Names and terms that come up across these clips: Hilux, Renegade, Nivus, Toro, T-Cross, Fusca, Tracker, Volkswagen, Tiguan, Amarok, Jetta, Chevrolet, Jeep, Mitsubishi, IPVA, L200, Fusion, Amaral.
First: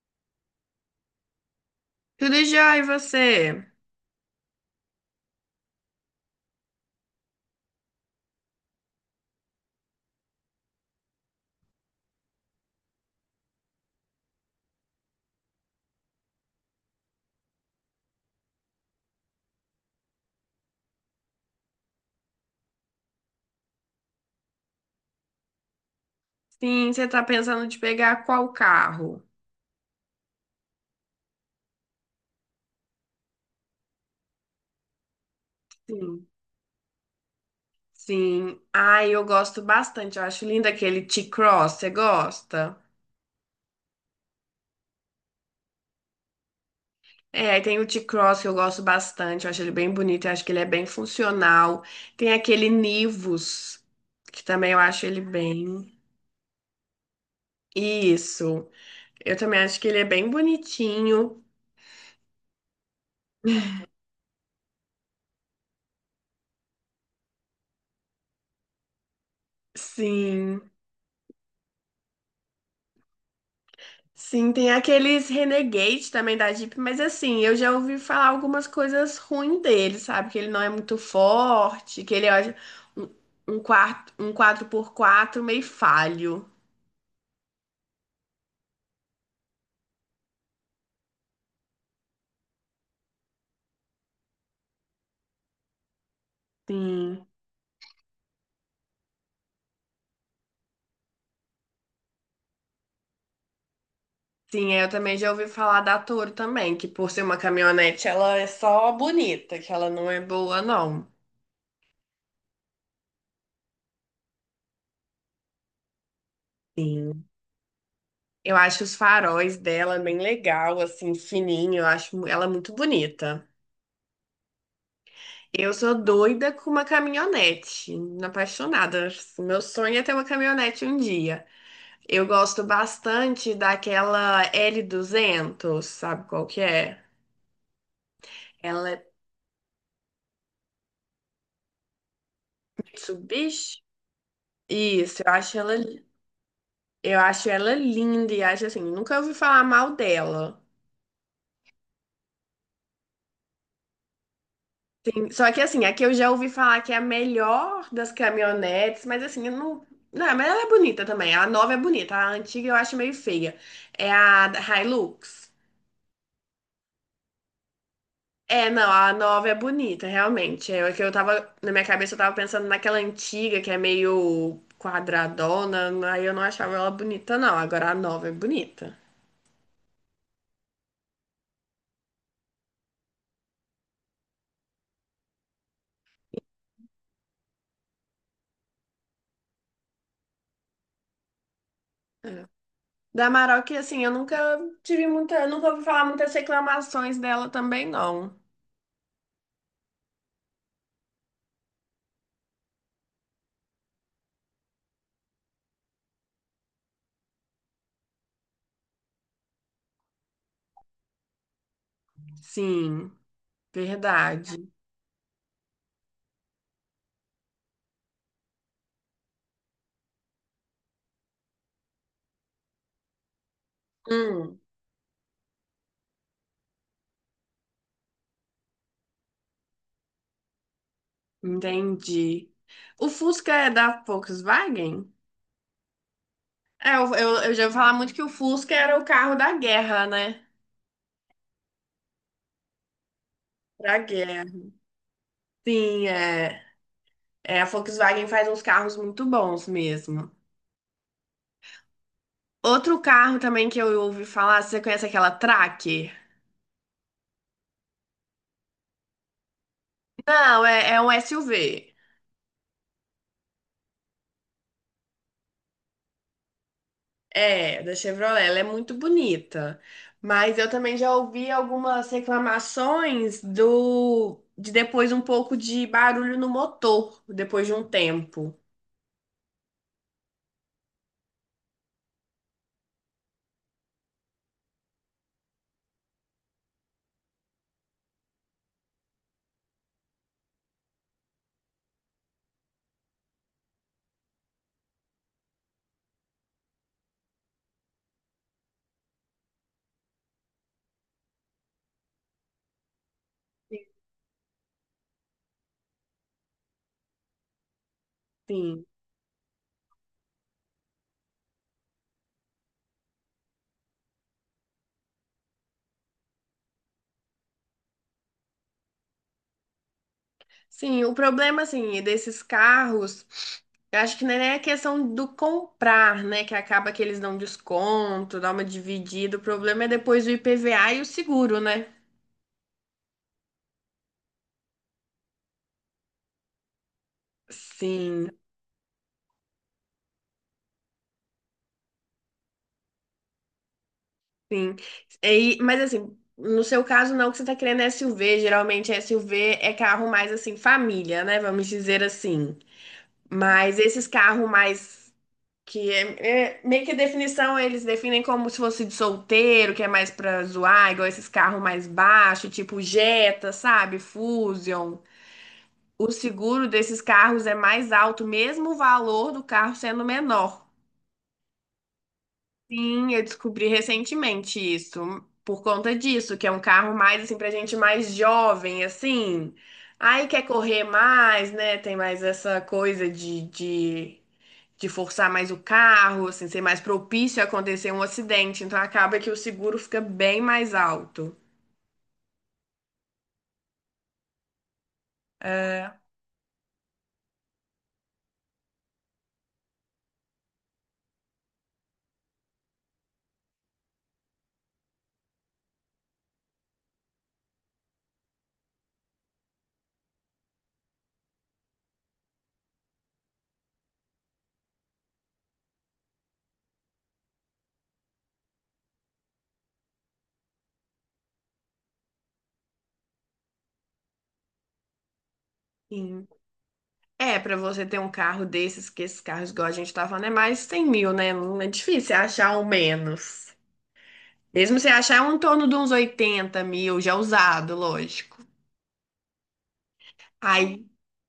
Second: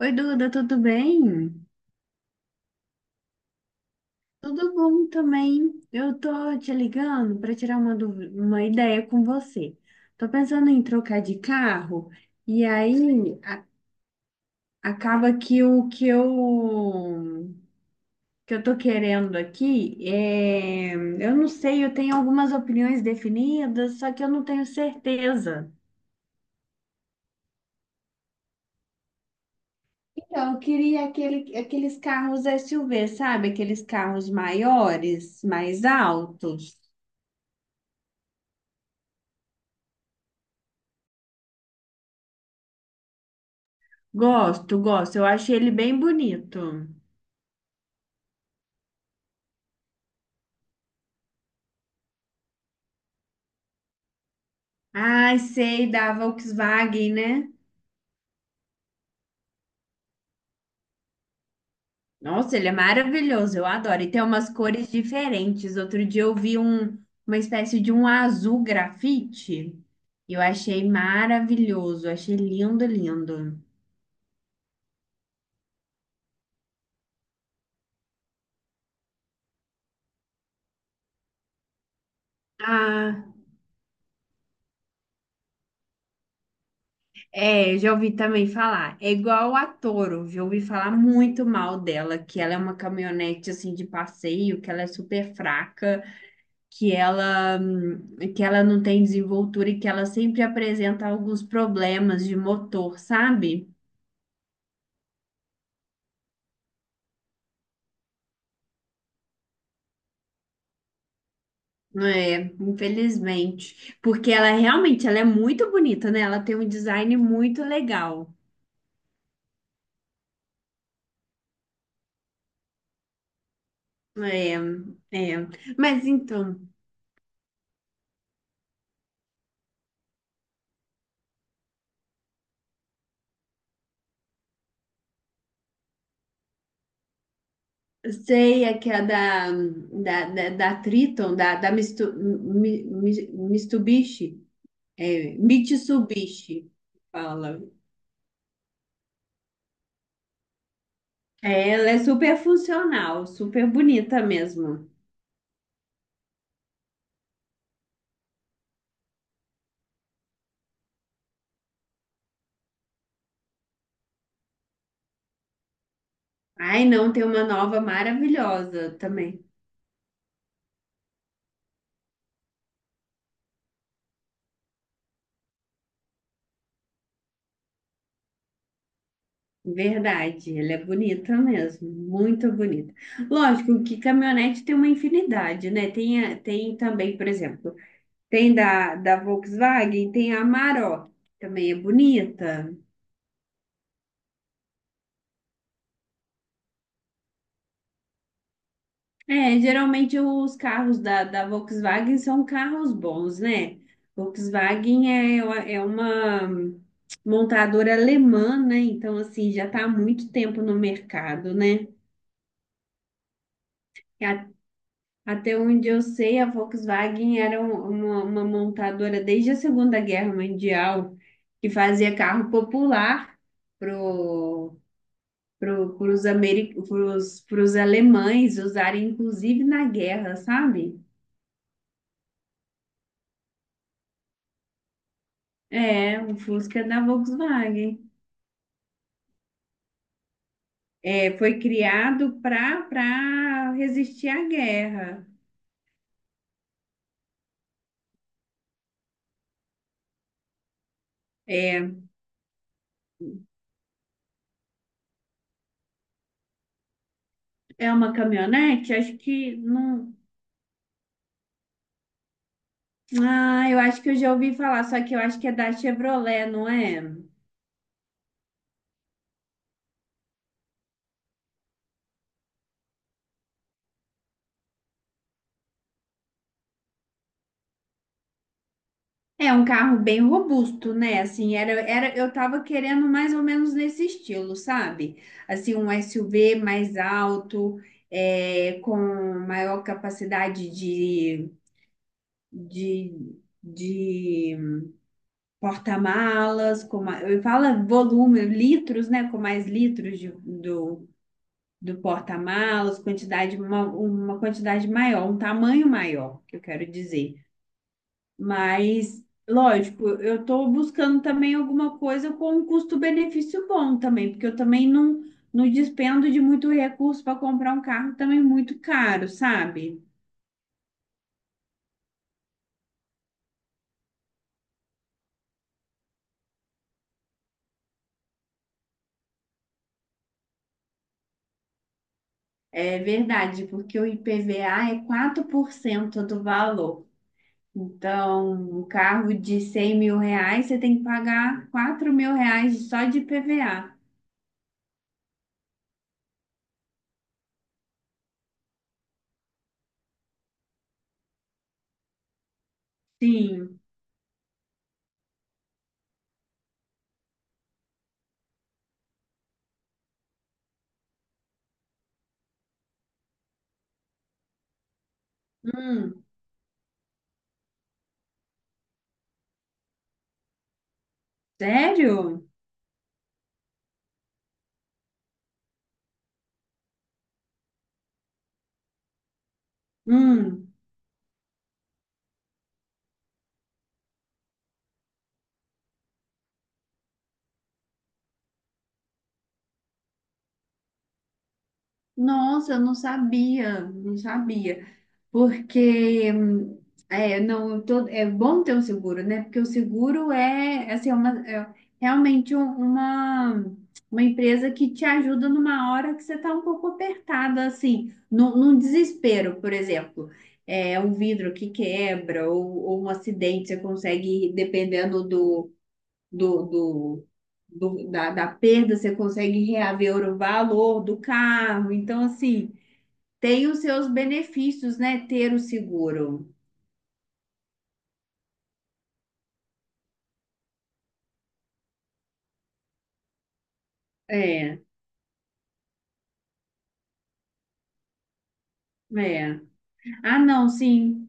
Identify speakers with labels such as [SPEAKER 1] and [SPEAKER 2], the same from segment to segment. [SPEAKER 1] Oi, Duda, tudo bem?
[SPEAKER 2] Tudo já, e você?
[SPEAKER 1] Tudo bom também. Eu tô te ligando para tirar uma ideia com você. Tô pensando em trocar de carro e aí acaba que o que eu tô querendo aqui é, eu não sei, eu tenho algumas opiniões definidas, só que eu não tenho certeza.
[SPEAKER 2] Sim, você tá pensando de pegar qual carro?
[SPEAKER 1] Então, eu queria aqueles carros SUV, sabe? Aqueles carros maiores, mais
[SPEAKER 2] Sim.
[SPEAKER 1] altos.
[SPEAKER 2] Sim. Ai, eu gosto bastante. Eu acho lindo aquele T-Cross. Você gosta?
[SPEAKER 1] Gosto, gosto. Eu achei ele bem bonito.
[SPEAKER 2] É, aí tem o T-Cross que eu gosto bastante. Eu acho ele bem bonito. Eu acho que ele é bem funcional. Tem aquele Nivus, que também eu acho ele
[SPEAKER 1] Ai, sei,
[SPEAKER 2] bem.
[SPEAKER 1] da Volkswagen, né?
[SPEAKER 2] Isso. Eu também acho que ele é bem bonitinho.
[SPEAKER 1] Nossa, ele é maravilhoso, eu adoro. E tem umas cores diferentes. Outro dia eu vi uma espécie de um azul grafite. Eu
[SPEAKER 2] Sim.
[SPEAKER 1] achei maravilhoso, achei lindo, lindo.
[SPEAKER 2] Sim, tem aqueles Renegade também da Jeep, mas assim, eu já ouvi falar algumas coisas ruins dele, sabe? Que ele não é muito forte, que ele é um,
[SPEAKER 1] Ah,
[SPEAKER 2] um quatro por quatro meio falho.
[SPEAKER 1] é, já ouvi também falar. É igual a Toro, já ouvi falar muito mal dela, que ela é uma caminhonete assim de passeio, que ela é super fraca. que
[SPEAKER 2] Sim.
[SPEAKER 1] ela que ela não tem desenvoltura e que ela sempre apresenta alguns problemas de motor, sabe?
[SPEAKER 2] Sim, eu também já ouvi falar da Toro também, que por ser uma caminhonete, ela é só bonita, que ela não é boa, não.
[SPEAKER 1] É, infelizmente, porque ela realmente ela é muito bonita, né? Ela tem um design
[SPEAKER 2] Sim.
[SPEAKER 1] muito legal.
[SPEAKER 2] Eu acho os faróis dela bem legal, assim, fininho, eu acho ela é muito bonita.
[SPEAKER 1] É, é.
[SPEAKER 2] Eu sou
[SPEAKER 1] Mas
[SPEAKER 2] doida
[SPEAKER 1] então,
[SPEAKER 2] com uma caminhonete, apaixonada. Meu sonho é ter uma caminhonete um dia. Eu gosto bastante daquela L200, sabe qual que é?
[SPEAKER 1] sei é
[SPEAKER 2] Ela
[SPEAKER 1] que é
[SPEAKER 2] é
[SPEAKER 1] da Triton, da Mistu,
[SPEAKER 2] Mitsubishi?
[SPEAKER 1] Mitsubishi,
[SPEAKER 2] Isso,
[SPEAKER 1] é, Mitsubishi,
[SPEAKER 2] eu acho
[SPEAKER 1] fala.
[SPEAKER 2] ela linda e acho assim, nunca ouvi falar mal dela.
[SPEAKER 1] É, ela é super funcional, super bonita mesmo.
[SPEAKER 2] Só que assim, aqui eu já ouvi falar que é a melhor das caminhonetes, mas assim, eu não. Não, mas ela é bonita também. A nova é bonita, a antiga eu acho meio feia. É a Hilux.
[SPEAKER 1] Ai, não, tem uma nova
[SPEAKER 2] É, não,
[SPEAKER 1] maravilhosa
[SPEAKER 2] a
[SPEAKER 1] também.
[SPEAKER 2] nova é bonita, realmente. É o que eu tava, na minha cabeça eu tava pensando naquela antiga que é meio quadradona, aí eu não achava ela bonita, não. Agora a nova é bonita.
[SPEAKER 1] Verdade, ela é bonita mesmo, muito bonita. Lógico que caminhonete tem uma infinidade, né? Tem também, por exemplo, tem da Volkswagen, tem a Amarok, que também é
[SPEAKER 2] É.
[SPEAKER 1] bonita.
[SPEAKER 2] Da Amaral assim, eu nunca ouvi falar muitas reclamações dela também, não.
[SPEAKER 1] É, geralmente os carros da Volkswagen são carros bons, né? Volkswagen é uma montadora alemã, né? Então, assim, já está há muito tempo no mercado, né?
[SPEAKER 2] Sim, verdade.
[SPEAKER 1] Até onde eu sei, a Volkswagen era uma montadora desde a Segunda Guerra Mundial que fazia carro popular
[SPEAKER 2] Hum,
[SPEAKER 1] pro, pros alemães usarem, inclusive na guerra, sabe?
[SPEAKER 2] Entendi. O Fusca é da Volkswagen?
[SPEAKER 1] É, o Fusca
[SPEAKER 2] É,
[SPEAKER 1] da
[SPEAKER 2] eu já ouvi falar
[SPEAKER 1] Volkswagen.
[SPEAKER 2] muito que o Fusca era o carro da guerra, né?
[SPEAKER 1] É, foi criado para
[SPEAKER 2] Pra
[SPEAKER 1] resistir à
[SPEAKER 2] guerra.
[SPEAKER 1] guerra.
[SPEAKER 2] Sim, é. É, a Volkswagen faz uns carros muito bons mesmo.
[SPEAKER 1] É,
[SPEAKER 2] Outro carro também que eu ouvi falar, você conhece aquela Tracker?
[SPEAKER 1] é uma caminhonete? Acho que não.
[SPEAKER 2] Não, é um SUV.
[SPEAKER 1] Ah, eu acho que eu já ouvi falar, só que eu acho que é da Chevrolet, não é?
[SPEAKER 2] É, da Chevrolet. Ela é muito bonita. Mas eu também já ouvi algumas reclamações do de depois um pouco de barulho no motor, depois de um tempo.
[SPEAKER 1] É um carro bem robusto, né? Assim, era, eu tava querendo mais ou menos nesse estilo, sabe? Assim, um SUV mais alto, é, com maior capacidade de porta-malas, eu falo volume, litros, né? Com mais litros do porta-malas, quantidade, uma quantidade maior, um tamanho maior, que eu quero dizer.
[SPEAKER 2] Sim.
[SPEAKER 1] Mas, lógico, eu estou buscando também alguma coisa com um custo-benefício bom também, porque eu também não despendo de muito recurso para comprar um carro também muito caro, sabe?
[SPEAKER 2] Sim, o problema, assim, desses carros, eu acho que não é nem a questão do comprar, né? Que acaba que eles dão desconto, dá uma dividida. O problema é depois o IPVA e o seguro, né?
[SPEAKER 1] É verdade, porque o IPVA é 4% do valor.
[SPEAKER 2] Sim,
[SPEAKER 1] Então, um carro de 100 mil reais, você tem que pagar 4 mil reais só de IPVA.
[SPEAKER 2] sim. E, mas assim, no seu caso não, que você tá querendo SUV. Geralmente SUV é carro mais assim, família, né? Vamos dizer assim. Mas
[SPEAKER 1] Sim.
[SPEAKER 2] esses carros mais. Que é meio que a definição, eles definem como se fosse de solteiro, que é mais pra zoar, igual esses carros mais baixos, tipo Jetta, sabe? Fusion. O
[SPEAKER 1] Hum,
[SPEAKER 2] seguro desses carros é mais alto, mesmo o valor do carro sendo menor.
[SPEAKER 1] sério?
[SPEAKER 2] Sim, eu descobri recentemente isso, por conta disso, que é um carro mais assim pra gente mais jovem, assim. Aí quer
[SPEAKER 1] Hum.
[SPEAKER 2] correr mais, né? Tem mais essa coisa de, forçar mais o carro, assim, ser mais propício a acontecer um acidente. Então acaba que o seguro fica bem mais alto.
[SPEAKER 1] Nossa, eu não sabia, não sabia.
[SPEAKER 2] É,
[SPEAKER 1] Porque é, não, todo, é bom ter o seguro, né? Porque o seguro é, assim, é realmente uma empresa que te ajuda numa hora que você está um pouco apertada, assim, num desespero, por exemplo. É um vidro que quebra ou um acidente, você consegue, dependendo do, do- da perda, você consegue reaver o valor do carro. Então, assim. Tem os seus benefícios, né? Ter o
[SPEAKER 2] sim.
[SPEAKER 1] seguro.
[SPEAKER 2] É, pra você ter um carro desses, que esses carros, igual a gente tá falando, é mais 100 mil, né? Não é difícil achar um menos.
[SPEAKER 1] É,
[SPEAKER 2] Mesmo você achar é um torno de uns 80 mil, já usado, lógico.
[SPEAKER 1] é. Ah, não,
[SPEAKER 2] Aí,
[SPEAKER 1] sim.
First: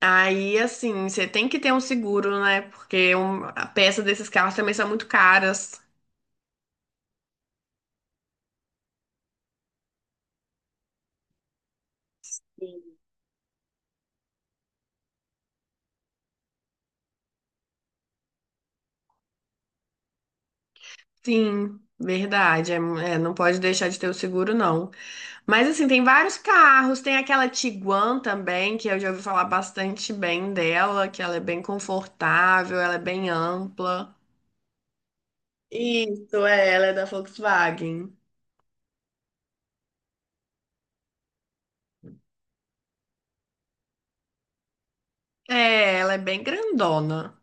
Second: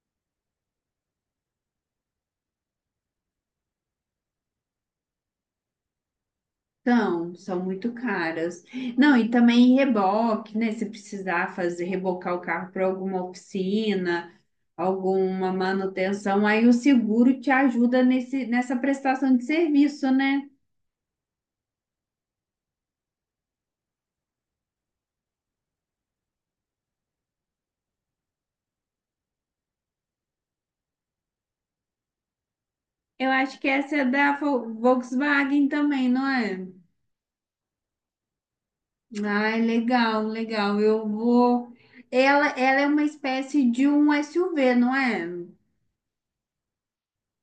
[SPEAKER 2] aí, assim, você tem que ter um seguro, né? Porque a peça desses carros também são muito caras.
[SPEAKER 1] São muito caras. Não, e também reboque, né? Se precisar fazer, rebocar o carro para alguma oficina, alguma manutenção, aí o seguro te ajuda nesse, nessa prestação de serviço, né?
[SPEAKER 2] Sim, verdade. É, não pode deixar de ter o seguro, não. Mas, assim, tem vários carros. Tem aquela Tiguan também, que eu já ouvi falar bastante bem dela, que ela é bem confortável, ela é bem
[SPEAKER 1] Eu acho que essa é
[SPEAKER 2] ampla.
[SPEAKER 1] da Volkswagen também, não
[SPEAKER 2] Isso,
[SPEAKER 1] é?
[SPEAKER 2] é, ela é da Volkswagen.
[SPEAKER 1] Ah, legal, legal. Eu vou. Ela é uma espécie de um SUV, não é?
[SPEAKER 2] É, ela é bem grandona,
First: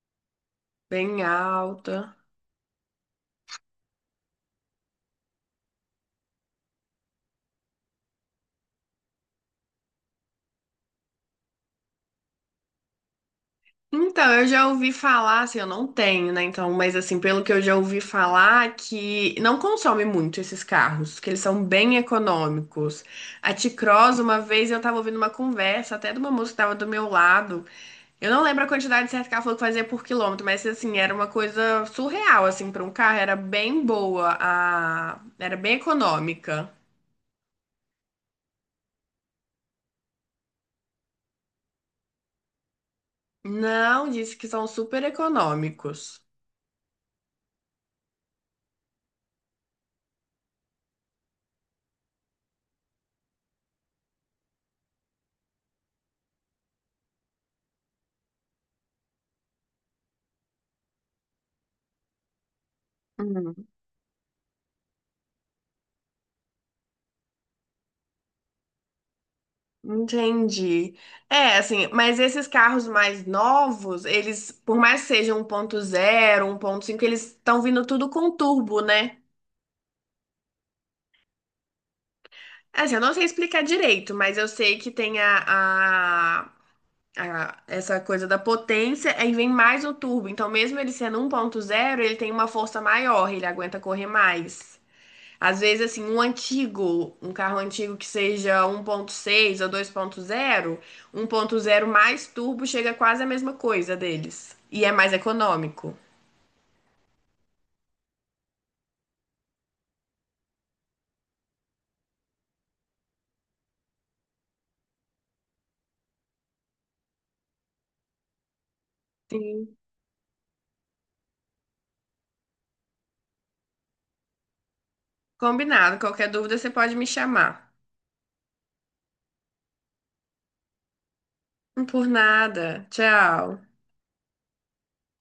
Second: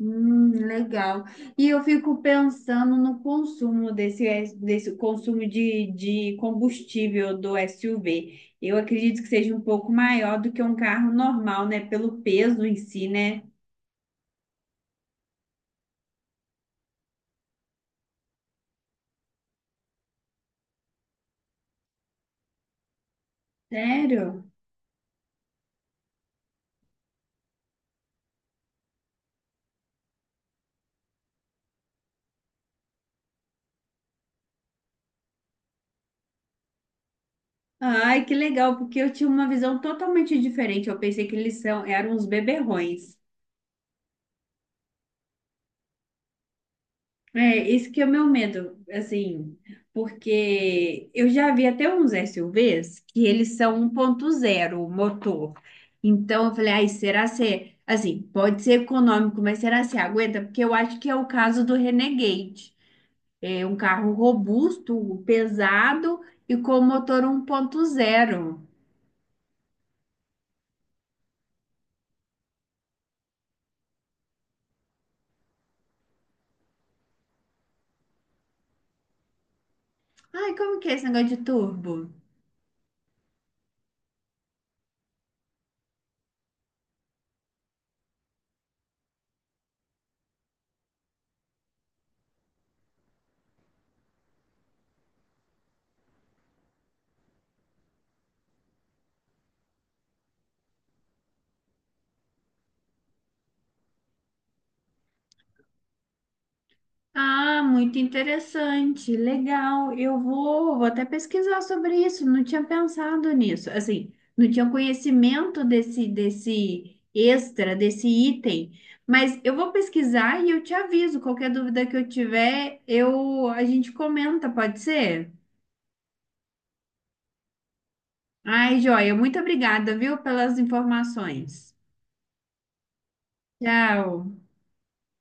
[SPEAKER 2] bem
[SPEAKER 1] Legal. E eu
[SPEAKER 2] alta.
[SPEAKER 1] fico pensando no consumo desse consumo de combustível do SUV. Eu acredito que seja um pouco maior do que um carro normal, né? Pelo peso em si, né?
[SPEAKER 2] Então, eu já ouvi falar, assim, eu não tenho, né? Então, mas assim, pelo que eu já ouvi falar, que não consome muito esses carros, que eles são bem econômicos. A T-Cross, uma
[SPEAKER 1] Sério?
[SPEAKER 2] vez eu tava ouvindo uma conversa, até de uma moça que tava do meu lado. Eu não lembro a quantidade certa que ela falou que fazia por quilômetro, mas assim, era uma coisa surreal, assim, para um carro, era bem boa, era bem econômica.
[SPEAKER 1] Ai, que legal, porque eu tinha uma visão totalmente diferente. Eu pensei que eles são, eram uns beberrões.
[SPEAKER 2] Não, disse que são super econômicos.
[SPEAKER 1] É, isso que é o meu medo, assim, porque eu já vi até uns SUVs que eles são 1.0 motor. Então eu falei, ai, será se, assim, pode ser econômico, mas será se aguenta? Porque eu acho que é o caso do Renegade. É um carro robusto, pesado e com motor 1.0.
[SPEAKER 2] Entendi. É, assim, mas esses carros mais novos, eles, por mais que sejam 1.0, 1.5, eles estão vindo tudo com turbo, né?
[SPEAKER 1] Ai, como que é esse negócio de turbo?
[SPEAKER 2] Assim, eu não sei explicar direito, mas eu sei que tem a essa coisa da potência, aí vem mais o turbo. Então, mesmo ele sendo 1.0, ele tem uma força maior, ele aguenta correr mais. Às vezes, assim, um carro antigo que seja 1.6 ou 2.0, 1.0 mais turbo chega quase a mesma coisa deles. E é mais econômico.
[SPEAKER 1] Ah, muito interessante, legal. Eu vou até pesquisar sobre isso. Não tinha pensado nisso. Assim, não tinha conhecimento desse extra, desse item. Mas eu vou
[SPEAKER 2] Sim.
[SPEAKER 1] pesquisar e eu te aviso. Qualquer dúvida que eu tiver, eu a gente comenta, pode ser?
[SPEAKER 2] Combinado. Qualquer dúvida, você pode me chamar.
[SPEAKER 1] Ai, joia, muito obrigada, viu, pelas informações.
[SPEAKER 2] Por nada. Tchau.
[SPEAKER 1] Tchau.